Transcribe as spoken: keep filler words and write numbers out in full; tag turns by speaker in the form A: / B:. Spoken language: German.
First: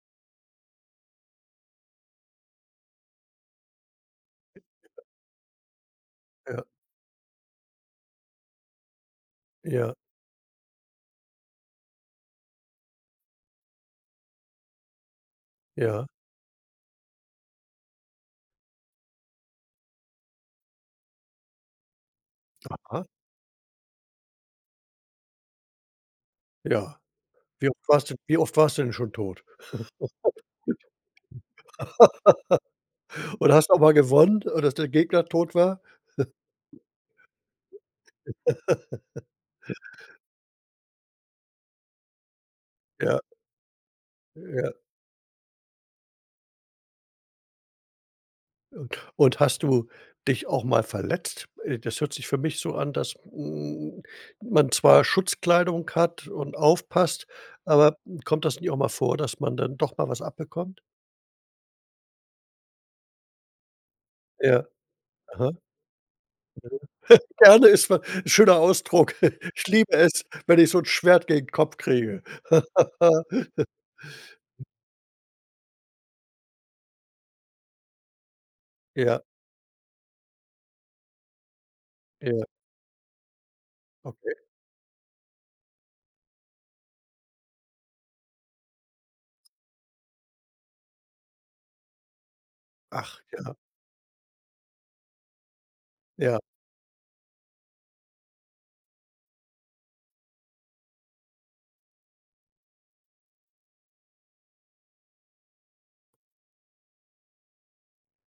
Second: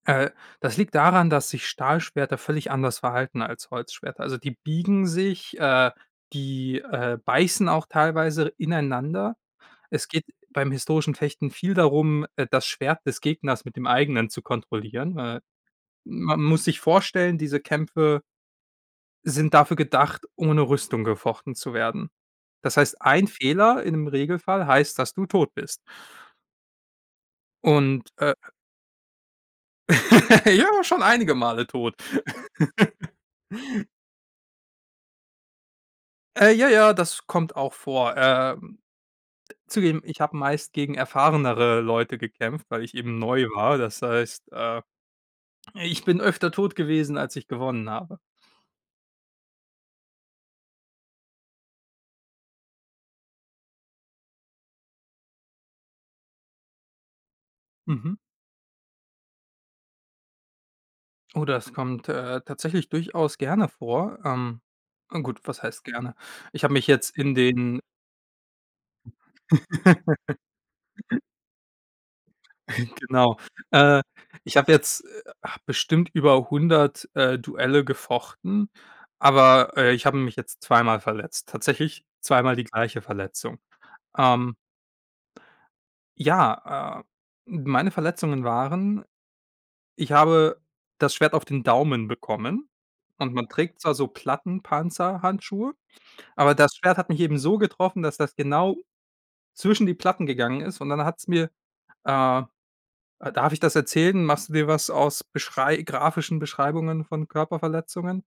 A: Äh, das liegt daran, dass sich Stahlschwerter völlig anders verhalten als Holzschwerter. Also, die biegen sich, äh,
B: Ja.
A: die, äh, beißen auch teilweise ineinander.
B: Ja.
A: Es geht beim historischen Fechten viel darum, äh, das Schwert des Gegners mit dem eigenen zu kontrollieren. Äh,
B: Ja.
A: man muss sich vorstellen, diese Kämpfe sind dafür gedacht, ohne Rüstung gefochten zu werden. Das heißt,
B: Aha.
A: ein Fehler- im Regelfall- heißt, dass du tot bist.
B: Ja. Wie oft
A: Und,
B: warst du
A: äh
B: wie oft warst du denn schon tot?
A: Ich war schon einige Male tot.
B: Oder hast auch mal gewonnen, so dass der Gegner tot war?
A: Äh, ja, ja, das kommt auch vor. Äh, zugegeben ich habe meist gegen erfahrenere Leute gekämpft, weil ich eben
B: Ja.
A: neu war. Das heißt,
B: Ja.
A: äh, ich bin öfter tot gewesen als ich gewonnen habe.
B: Und hast du dich auch mal verletzt? Äh, das hört sich für mich so an, dass, hm, man zwar Schutzkleidung hat und aufpasst. Aber,
A: Mhm.
B: hm, kommt das nicht auch mal vor, dass man dann doch mal was abbekommt?
A: Oh, das kommt, äh, tatsächlich durchaus gerne vor. Ähm,
B: Ja.
A: gut,
B: Mhm.
A: was heißt gerne? Ich habe mich jetzt in
B: Gerne
A: den
B: ist ma 'n schöner Ausdruck. „Ich liebe es, wenn ich so 'n Schwert gegen den Kopf kriege.“
A: Genau. Äh, ich habe jetzt, äh, bestimmt über hundert, äh, Duelle gefochten.
B: Ja.
A: Aber, äh, ich habe mich jetzt zweimal verletzt. Tatsächlich
B: Ja.
A: zweimal die gleiche Verletzung.
B: Okay.
A: Ähm Ja, äh, meine Verletzungen waren ich habe das Schwert auf den Daumen bekommen.
B: Ach.
A: Und man
B: Ja.
A: trägt zwar so Plattenpanzerhandschuhe,
B: Ja.
A: aber das Schwert hat mich eben so getroffen, dass das genau zwischen die Platten gegangen ist. Und dann hat's mir, äh Äh, darf ich das erzählen? Machst du dir was aus Beschrei grafischen Beschreibungen von Körperverletzungen?